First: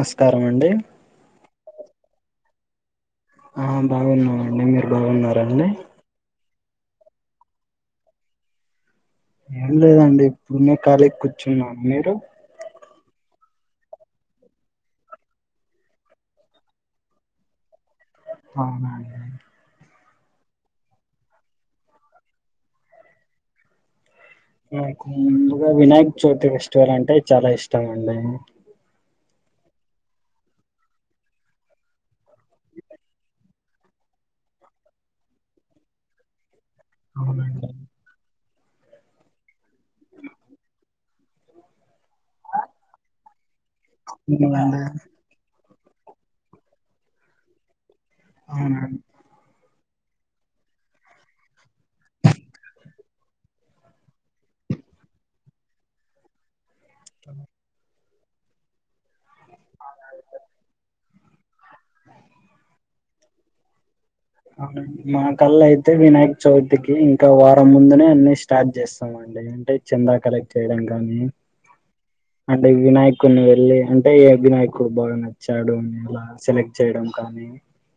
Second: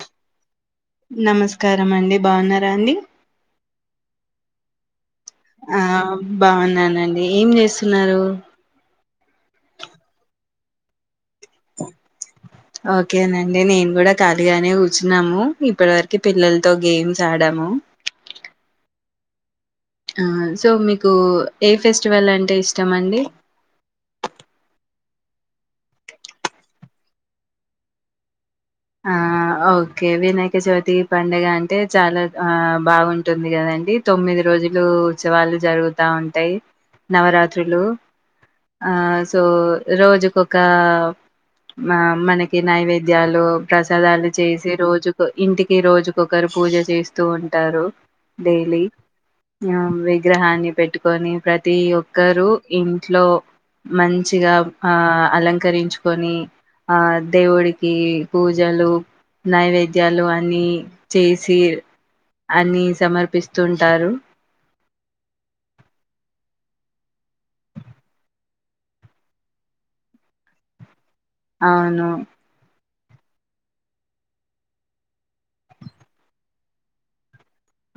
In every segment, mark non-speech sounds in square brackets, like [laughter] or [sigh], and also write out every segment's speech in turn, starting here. మస్కారం అండి. నమస్ కారం అండి. బాన్నారా అండి. ఆ బాగున్నాం అండి మీర్ బాఉన్నారా అండి. బావున్నానండి ఏం చేస్సున్నారు. ఏం లేదండి. పుణె కాలి కు చున్నా మీరు ఓకేనండి నేను కూడా ఖాళీగానే కూర్చున్నాము. ఇప్పటి వరకి పిల్లలతో గేమ్స్ ఆడాము. అవున అం ఆ సో మీకు ఏ ఫెస్టివల్ అంటే ఇష్టమండి. ఆ ముందుగా వినాయక్ చ్యోతి ఫెస్టివల్ అంటే చాలా ఇష్టం అండి. ఆ ఓకే వినాయక చవితి పండుగ అంటే చాలా ఆ బావుంటుంది కదండి. తొమ్మిది రోజులు ఉత్సవాలు జరుగుతా ఉంటయ్‌. అవునండి నవరాత్రులు ఆ సో రోజుకొక ఆ మనకి నైవేద్యాలు ప్రసాదాలు చేసి అవునండి రోజుకు ఇంటికి ఈ రోజుకొకరు పూజ చేస్తూ ఉంటారు. డైలీ అవునండి ఆ విగ్రహాన్ని పెట్టుకొని ప్రతి ఒక్కరు ఇంట్లో మంచిగా ఆ అలంకరించుకొని ఆ దేవుడికి పూజలు నైవేద్యాలు అన్నీ చేసి అన్నీ సమర్పిస్తుంటారు. అవున మా కల్లా అయితే వినాయక చవితికి ఇంకా వారం ముందునే అన్ని స్టార్ట్ చేస్సామండి. అంటే చందా కలెక్ట్ చేయడం కానీ అవును కొన్ని వెళ్ళి అంటే ఎ వినాయకుడు బాగా నచ్చాడుని అలా సెలెక్ట్ చేయడం కానీ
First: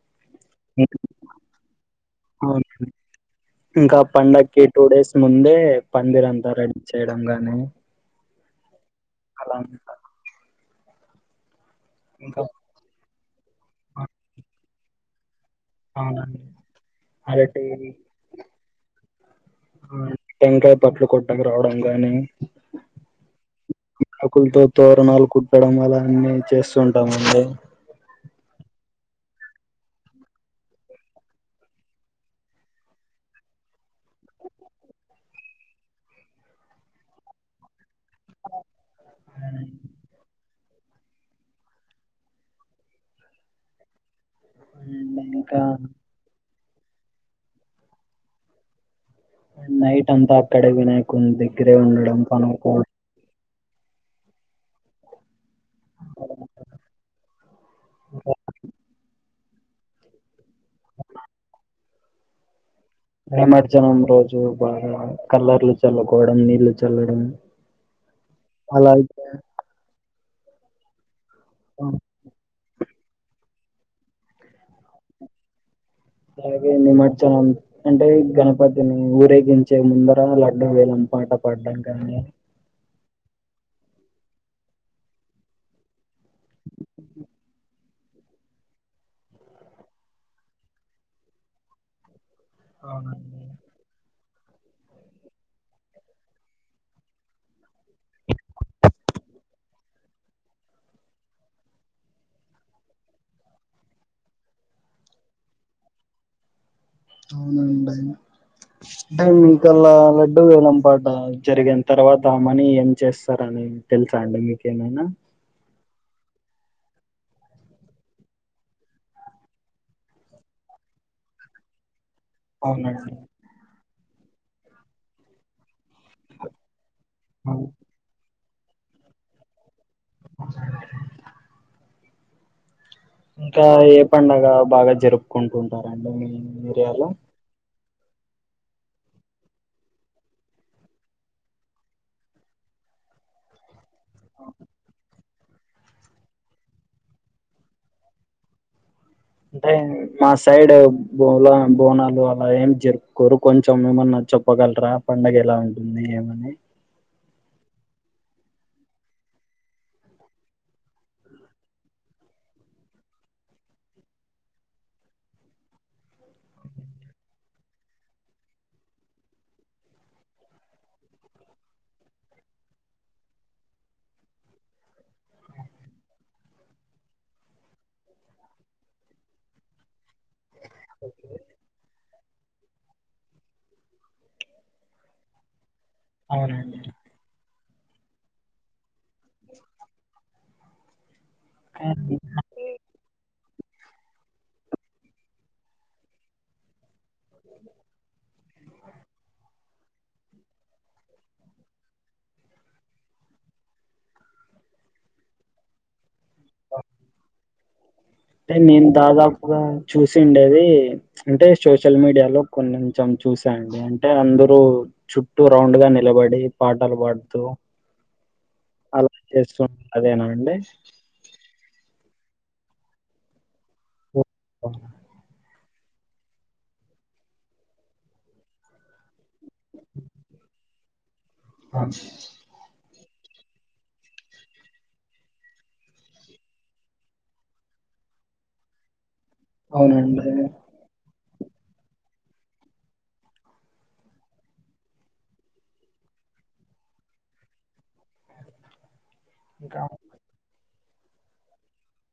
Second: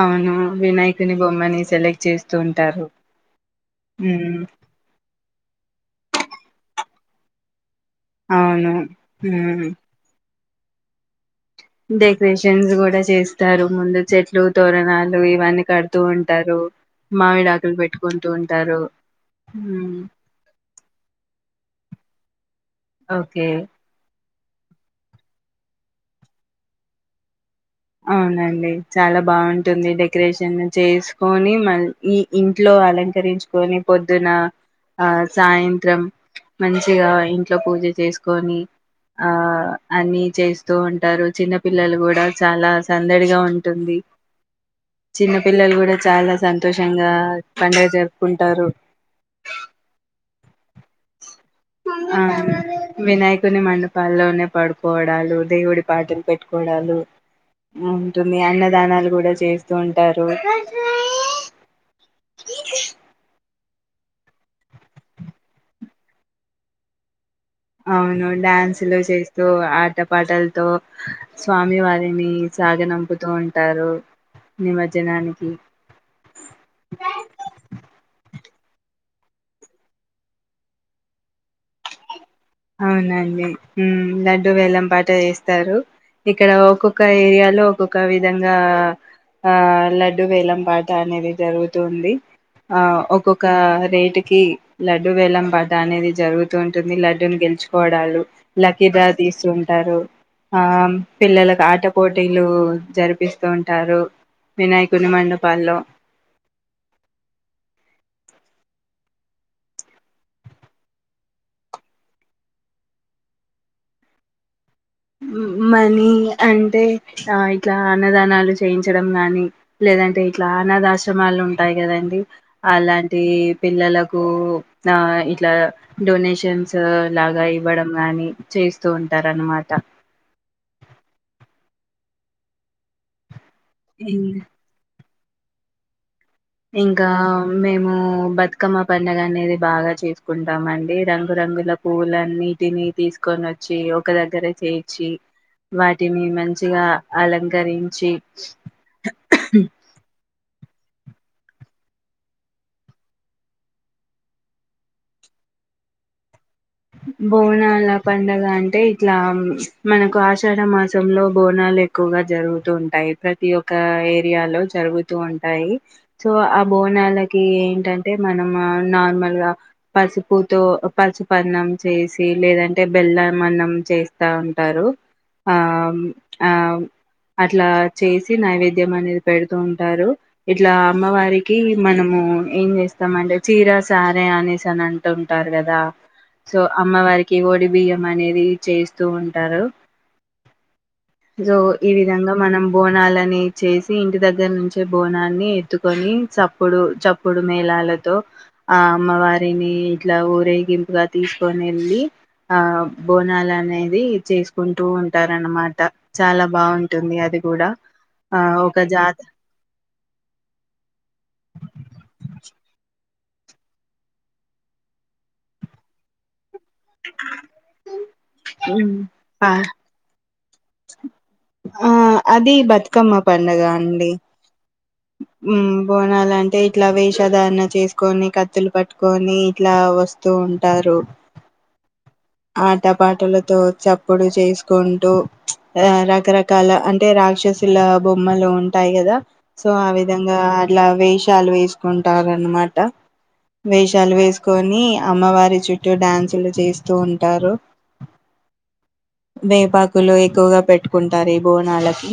అవును వినాయకుని బొమ్మని సెలక్ అవును ఇంకా ఉమ్, పండక్కి టూ డేస్ ముందే పందిర అంతా రెడీ చేయడం గాని అవును హు అలా అంతా ఇంకా డెకరేషన్స్ కూడా చేస్తారు. ముందు చెట్లు తోరణాలు ఇవన్నీ కడుతూ అవునండి ఉంటారు అలాటి మామిడాకులు పెట్టుకుంటూ ఉంటారు మ్మ్ టంకాయ పట్ల కొట్టకు రావడం కాగానీ ఓకే అకులుతో తర నాలుకు ఇక్కడం అలా అన్ని చేస్తుంటామ్ అండి అవునండి చాలా బాగుంటుంది. డెకరేషన్ చేసుకొని, మ ఈ ఇంట్లో అలంకరించుకొని పొద్దున, ఆ సాయంత్రం మంచిగా ఇంట్లో పూజ. చేసుకొని ఆ అండ్ అన్ని చేస్ తూ ఉంటారు చిన్న పిల్లలు కూడా చాలా సందడిగా ఉంటుంది ఇంకా చిన్నపిల్లలు కూడా చాలా సంతోషంగా పండగ జరుపుకుంటారు నైట్ అంతా అక్కడే వినాయకుని దగ్గరే ఉండడం పను కోడ్ కొని మండపాల్లోనే పడుకోవడాలు, దేవుడి పాటలు పెట్టుకోవడాలు ఉంటుంది. అన్నదానాలు కూడా చేస్తూ ఉంటారు. నిమార్జనం రోజు బాగా కలర్లు చల్లుకోవడం నీళ్లు చల్లడం అవును డ్యాన్స్ లు అలాగే చేస్తూ ఆట పాటల్తో స్వామి వారిని సాగనం చెతూ ఉంటారు నిమజ్జనానికి అ నిమ్ట్చనా అంటే గణపతి పతిని ఊరేగించే ముందర లడ్డం వేళం పాట పాడడం కానీ అవునండి లడ్డుూ వేలం పాట చేస్తారు ఇక్కడ ఒక్కొక్క ఏరియాలో ఒక్కొక్క విధంగా ఆ లడ్డు వేలం పాట అనేది జరుగుతుంది ఆ అవునండి ఒక్కొక్క రేటి కి లడ్డు వేల్లం పాట అనేది జరుగుతూ ఉంటుంది లడ్ డున్ గెల్చ్ పోడాల్లు లక్కి డాత్ తీస్తుంటారు ఆ పిల్లలకు ఆట పోటీలు జరిపిస్తూ ఉంటారు వినాయకుని మండపాల్లో అవునండి అంటే మీకలా లడ్డూ వేలం పాట జరిగిన తర్వాత మనీ ఏం చేస్తారని తెలుసా అండి మీకు ఉ మనీ అంటే ఆ ఇట్లా అన్నదానాలు చేయించడం గానీ లేదంటే ఇట్లా అనాథాశ్రమాలు ఉంటాయి కదండి అవునండి అలాంటి పిల్లలకు కు ఆ ఇట్లా డొనేషన్స్ లాగా అవును ఇవ్వడం గాని చేస్తూ ఉంటారు అన్నమాట స ఇంకా ఏ పండగ బాగా జరుపు కొంటుందరండీ మీ ఏరియాలో ఇంకామేం మా బతుకమ్మ పండుగ అనేది బాగా చేసుకుంటామ అండి రంగురంగుల పువుల్లన్నీ దిన్ని తీసుకొని వచ్చి ఓ ఒక దగ్గర చేర్చి వాటిని మంచిగా అలంకరించి అంతే ఆండీ మా సైడ్ బోలో బోనాలు అలా ఏం జరుపుకోరు కొంచెం ఏమన్నా చెప్పగలరా పండుగ ఎలా ఉంటుంది ఏమని బోనాల పండగ అంటే ఇట్లా పిచ్ మనకు ఆషాఢ మాసంలో బోనాలు ఎక్కువగా జరుగుతూ ఉంటాయి ప్రతి ఒక్క ఏరియాలో జరుగుతూ ఉంటాయి సో ఆ బోనాలకి ఏంటంటే మనము నార్మల్గా పసుపుతో పసుపన్నం చేసి లేదంటే బెల్లం అన్నం చేస్తా ఉంటారు, ఆ ఆమ్ అట్లా చేసి నైవేద్యం అనేది పెడుతూ ఉంటారు ఇట్లా అమ్మవారికి మనము ఏం చేస్తామంటే చీరా సారే అనేసి అని అంటుంటారు కదా సో అవునండి అమ్మ వారికి ఓడి బియ్యం అనేది చేస్త చేస్తూ ఉంటారు సో ఈ కానీ విధంగా మనం బోనాలనీ చేసి ఇంటి దగ్గర నుంచే బోనాన్ని ఎత్తుకొని చప్పుడు చాప్ కుడిమేలాలతో ఆ అమ్మవారిని ఇట్ల ఊరేగిింపు తీసుకొని వెళ్ళి ఆ బోనాలు అనేది చేసుకుంటూ ఉంటారనమాట, చాలా బాగుంటుంది అది కూడా ఆ అంటే ఒక నేను జాత దాదాపుగా చూసిండేది, అంటే సోషల్ మీడియాలో కొంచం చూసా ఆండీ అంటే అందరుూ చుట్టూ రౌండ్ గా నిలబడి పాటలు పాడుతూ అలా చేస్తు అదేనా అండి ఆహ్ ఆహ్ అది బతుకమ్మ పండగ అండి ఓ ఉమ్ బోనాలంటే ఇట్లా వేషధారణ చేసుకొని కత్తులు పట్టుకొని ఇట్లా వస్తూ ఉంటారు ఆ చ్ ఆట పాటలతో చప్పుడు చేసుకుంటూ, పచ్ ఆ రకరకాల అంటే రాక్షసుల బొమ్మలు ఉంటాయి కదా సో ఆ అవునండి విధంగా అట్లా వేష్ వేషాలు వేసుకుంటారు అనమాట, వేషాలు వేసుకొని అమ్మవారి చుట్టూ డ్యాన్సులు చేస్త తు ఉంటారు ఇంకా వేపాకులు ఎక్కువగా పెట్టు కుంటారు ఈ బోనాలికి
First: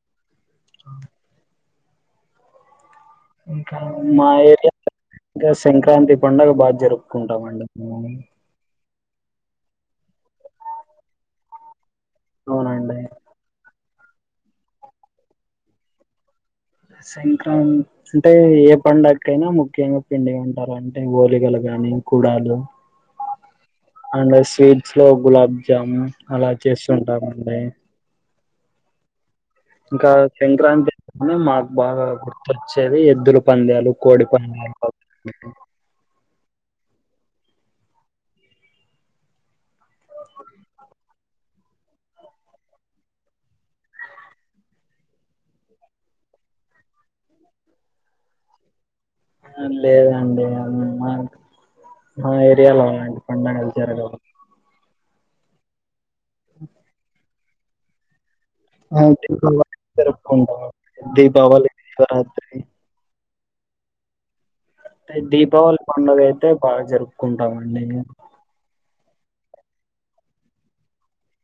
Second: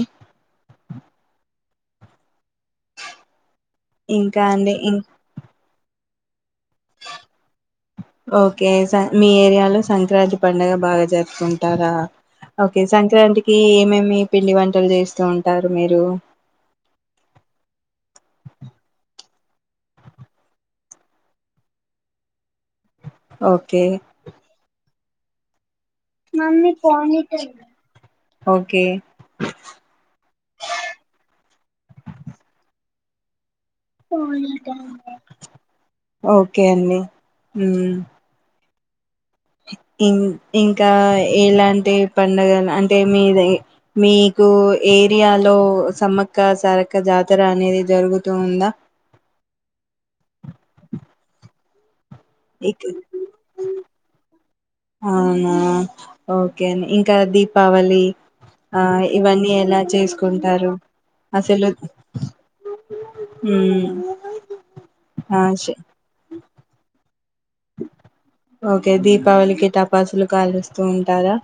మా ఇంకా ఏరియా అండి ఇం ఇంకా సంక్రాంతి పండగ బాగా జరుపుకుంటామండి మేము ఓకే స మీ ఏరియాలో సంక్రాంతి పండుగ బాగా జరుపుకుంటారా ఓకే అవునండి సంక్రాంతికి ఏమేమ్ మీ పిండి వంటలు చేస్తూ ఉంటారు మీరు సంక్రాంతి అంటే ఏ పండకైనా ముఖ్యంగా పిండి వంటలు అంటే వోలిగలు గానీ కుడాలు ఓక్ అండ్ స్వీట్ శ్లో గులాబ్ జాము అలా చేస్తుంటామండి ఓకే ఇంకా సంక్రాంతి మాకు బాగా గుర్తొచ్చ్ టరు ఎద్దులు ఓకే అండి ఉమ్ ఇం ఇంకా ఎలాంటి పండగలు అంటే మీది మీకు ఏరియాలో సమ్మక్క సారక్క జాతర అనేది జరుగుతూ ఉందా లేదండి అన్ ఆ ఇక్ ఏరియాలో అ పండగ చార్ కదా అవునా ఓకే అండ్ ఇంకా దీపావళి ఆ ఇవన్నీ ఎలా [unintelligible] చేసుకుంటారు దీపావళి శివరాత్రి ఉమ్ అంటే దీపావళి పండుగ అయితే బాగా జరుగ్ కుంటామండి మేమ్ పవలికి టపాసులు కాలుస్తూ ఉంటారా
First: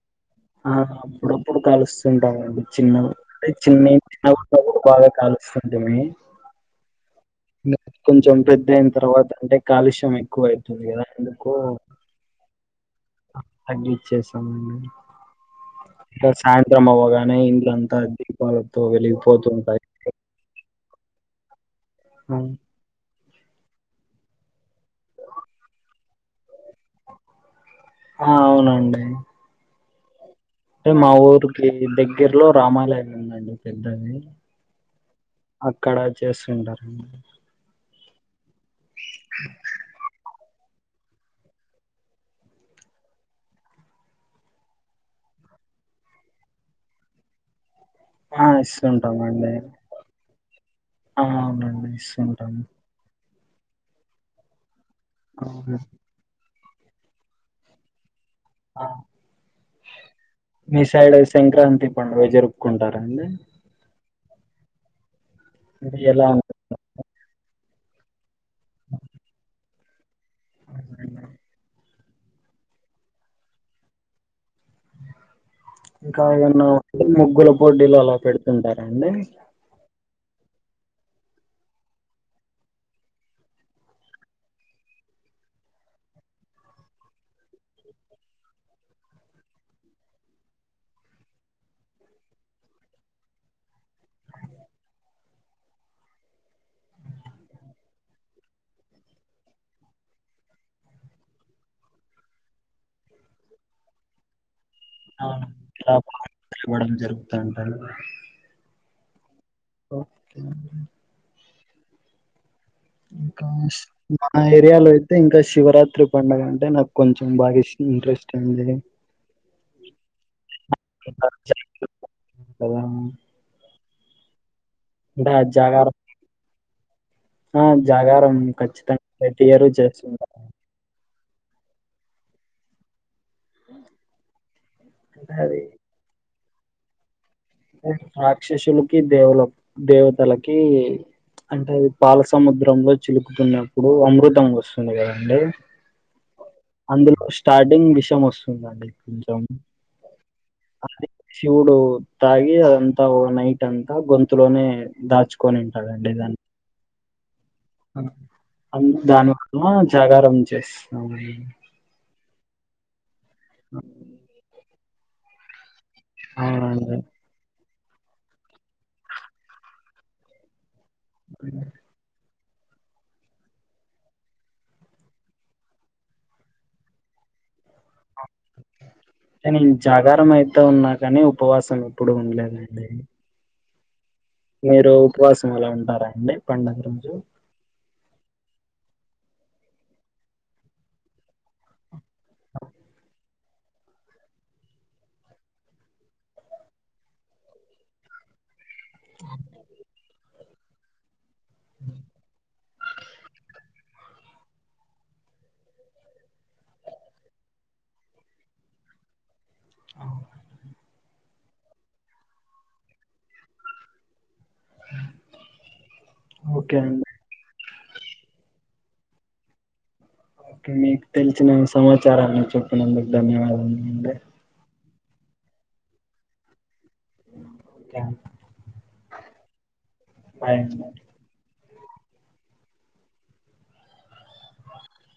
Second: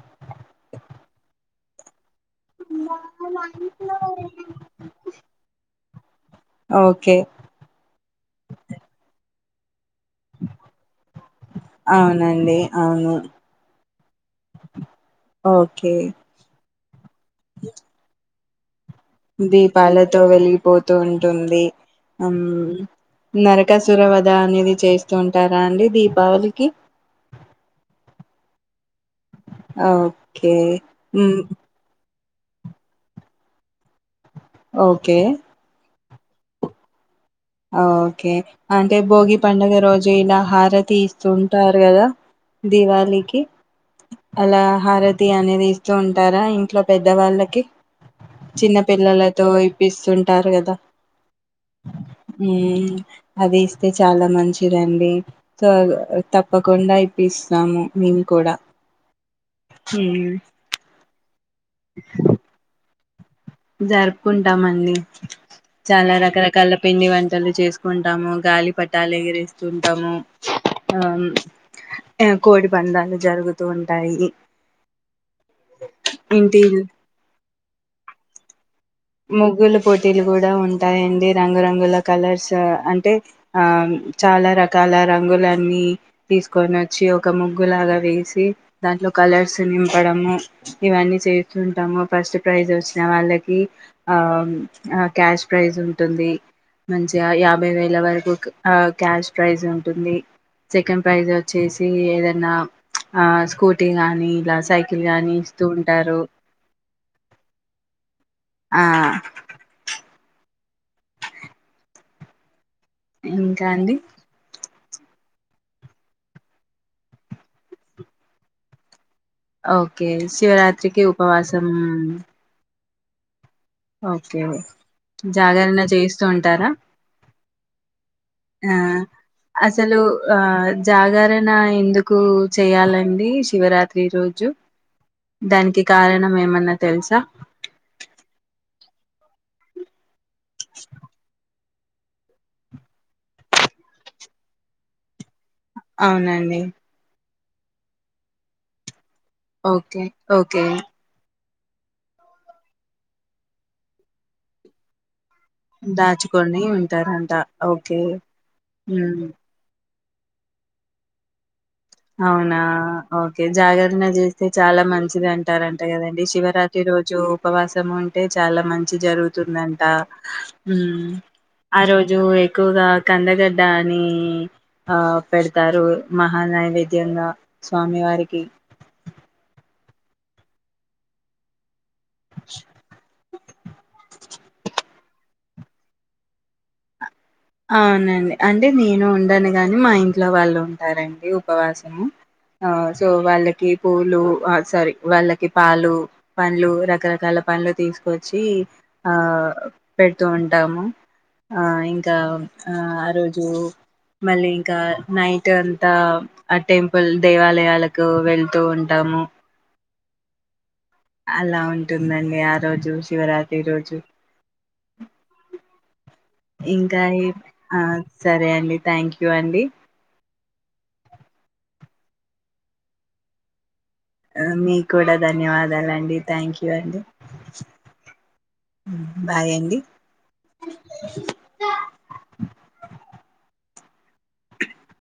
ఆ అప్పుడప్పుడు కాలుస్ తుంటామండి చిన్న అంటే చిన్నవి చిన్నగున్నప్పుడు బాగా కాలుస్తు ఓకే ఎమన్నవ్ కొంచెం పెద్ద అయిన తర్వాత అంటే కాలుష్ యం ఎక్కువ అవుతుంది కదా అందుకు అవునండి అవును అ ఇచ్చేస్తామండి ఓకే ఇంకా సాయంత్రం అవ్వగానే ఇల్లాంతా అద్ ప దీపాలతో వెలిగిపోత్ తూ ఉంటుంది అమ్ అవును నరకాసుర వధ అనేది చేస్తూ ఉంటారా అండి. దీపావళికి ఆ అవునండి. ఆ ఓ టే మా ఊర్కి ద గ్గిరిలో రామాలయం ఉందండి. పెద్దది ఓకే క్కడ చేస్సుంటారండి. ఓకే అంటే భోగి పండుగ రోజు ఇలా హారత్ తీస్తూ ఉంటారు. కదా దివాళికి అలా హరతి అనేది ఇస్తూ ఉంటారా ఇంట్లో పెద్దవాళ్ళకి ఆ చిన్న పిల్లలతో ఇస్తుంటామండి ఇప్పిస్సుం. టారు కదా ఆ అవునండి. ఇస్తుంటాం మ్మ్ఉ అది ఇస్తే చాలా మంచి ండి సో అవునా ఆ తప్ తప్పకుండా ఇప్పిస్సాము మి కూడా ఆ ఉమ్ మీ సైడ్ సంక్రాంతి పండుగ జరుపుకుంట అండి. జరుపుకుంటాం అండి. అంటే చాలా ఎలా రకరకాల పిండి వంటలు చేసుకుంటాము గాలి పటాలేగిరిస్ చుంటాము. ఉంటుందండి అం ఆ కోడి పందాలు జరుగుతూ ఉంటాయి. ఇంకా ఇంటి ఏమన్నా ముగ్గుల పోటీలు అలా పెడ్ ఉంటా ముగ్గుల పో టిలు కూడా ఉంటాయండి. రంగురంగుల కలర్స్ అంటే ఆ చాలా రకాల రంగులన్నీ తీసుకొని వచ్చి, ఒక ముగ్గులాగా వేసి దాంట్లో కలర్స్ నింపడము ఇవన్నీ చేతుంటాము. ఫస్ట్ ప్రైజ్ వచ్చిన వాళ్ళకి ఆ క్యాష్ ప్రైజ్ ఉంటుంది. మంచిగా యాభై వేల వరకు ఆ క్యాష్ ప్రైజ్ ఉంటుంది. సెకండ్ ప్రైజ్ వచ్చేసి ఏదన్నా చ్ ఆ స్కూటీ గానీ ఇలా సై అవును ఇవ్వడం జరుగుతాంటది. ఆ ఓకే ఇంకా మా ఏరియాలో అయితే ఇంకా శివరాత్రి పండగ అంటే నాకు కొంచెం బాగా ఇష్టం ఇంట్రెస్ట్ అయింది ఓకే శివరాత్రికి ఉపవాసం హ్మ్ ఓకే జాగరణ జాగారం చేస్తూ ఉంటారా ఆ జాగరం హ్మ్ ఆ ఖచ్చితంగా రెగ్యులర్ అసలు చేస్తుంట ఆ జాగరణ ఎందుకు చేయాలన్ [unintelligible] శివరాత్రి రోజు అంటే అది దానికి కారణం ఏమన అన్న తెల్సా రాక్షసులకి దేవలోక్ దేవతలకి కి ప్చ్ అంటే అది పాల సముద్రంలో చిలుకుతున్నప్పుడు అమృతం వస్తుంది కదండి. అవునండి అందులో స్టార్టింగ్ విషయం వస్తుందండి కొంచెం ఓకే ఓకే అది శివుడు తాగి అంతా ఒక నైట్ అంతా గొంతులోనే దాచుక దాచుకోని నంటా అ దాన్ వాల్నా జాగారం చేస్తామ్ అవునా ఓకే జాగరణ చేస్తే చాలా మంచిది అంటారండి అంట కదండి శివరాత్రి అవునండి. రోజు ఉపవాస ఉంటే చాలా మంచి జరుగుతుందంట ఊ ఆ రోజు ఏక్ ఎక్కువగా కందగడ్డ అని ఆ పెడతారు మహానంది మధ్యంగా స్వామి వారికి అని జాగారం అయితే ఉన్నా కాని ఉపవాసం ఎప్పుడు ఉండలేదండి మీరు ఉపవాసం అలా ఉంటారా అండి పండగ రోజు. అవునండి అంటే నేను ఉండను గాని మా ఇంట్లో వాళ్ళు ఉంటారండి ఉపవాసము, ఆ సో వాళ్ళకి పూలు ఆ సారీ వాళ్ళకి పాలు, పండ్లు రకరకాల పండ్లు తీసుకొచ్చీ ఆ పెడుతూ ఉం టాము. ఆ ఇం ఆ ఆ రోజు మళ్ళీ ఇంకా నైట్ అంతా ఆ టెంపుల్ దేవాలయాలకు వెళ్తూ ఉంటాము. అలా ఉంటుందండి ఆ రోజు శివరాత్రి రోజు. ఓకే ఇంకా అండి. ఎ ఆ సరే అండి థ్యాంక్ యూ అండి. ఓకే మీకు తెలిసిన సమాచారాన్ని చెప్పినందుకు ధన్యవాదాలు. అ మీ కూడా ధన్యవాదాల అండి థ్యాంక్ క్యు అండి ఓకే అండి బాయ్ అండి. ఓకే, బాయ్ అండి.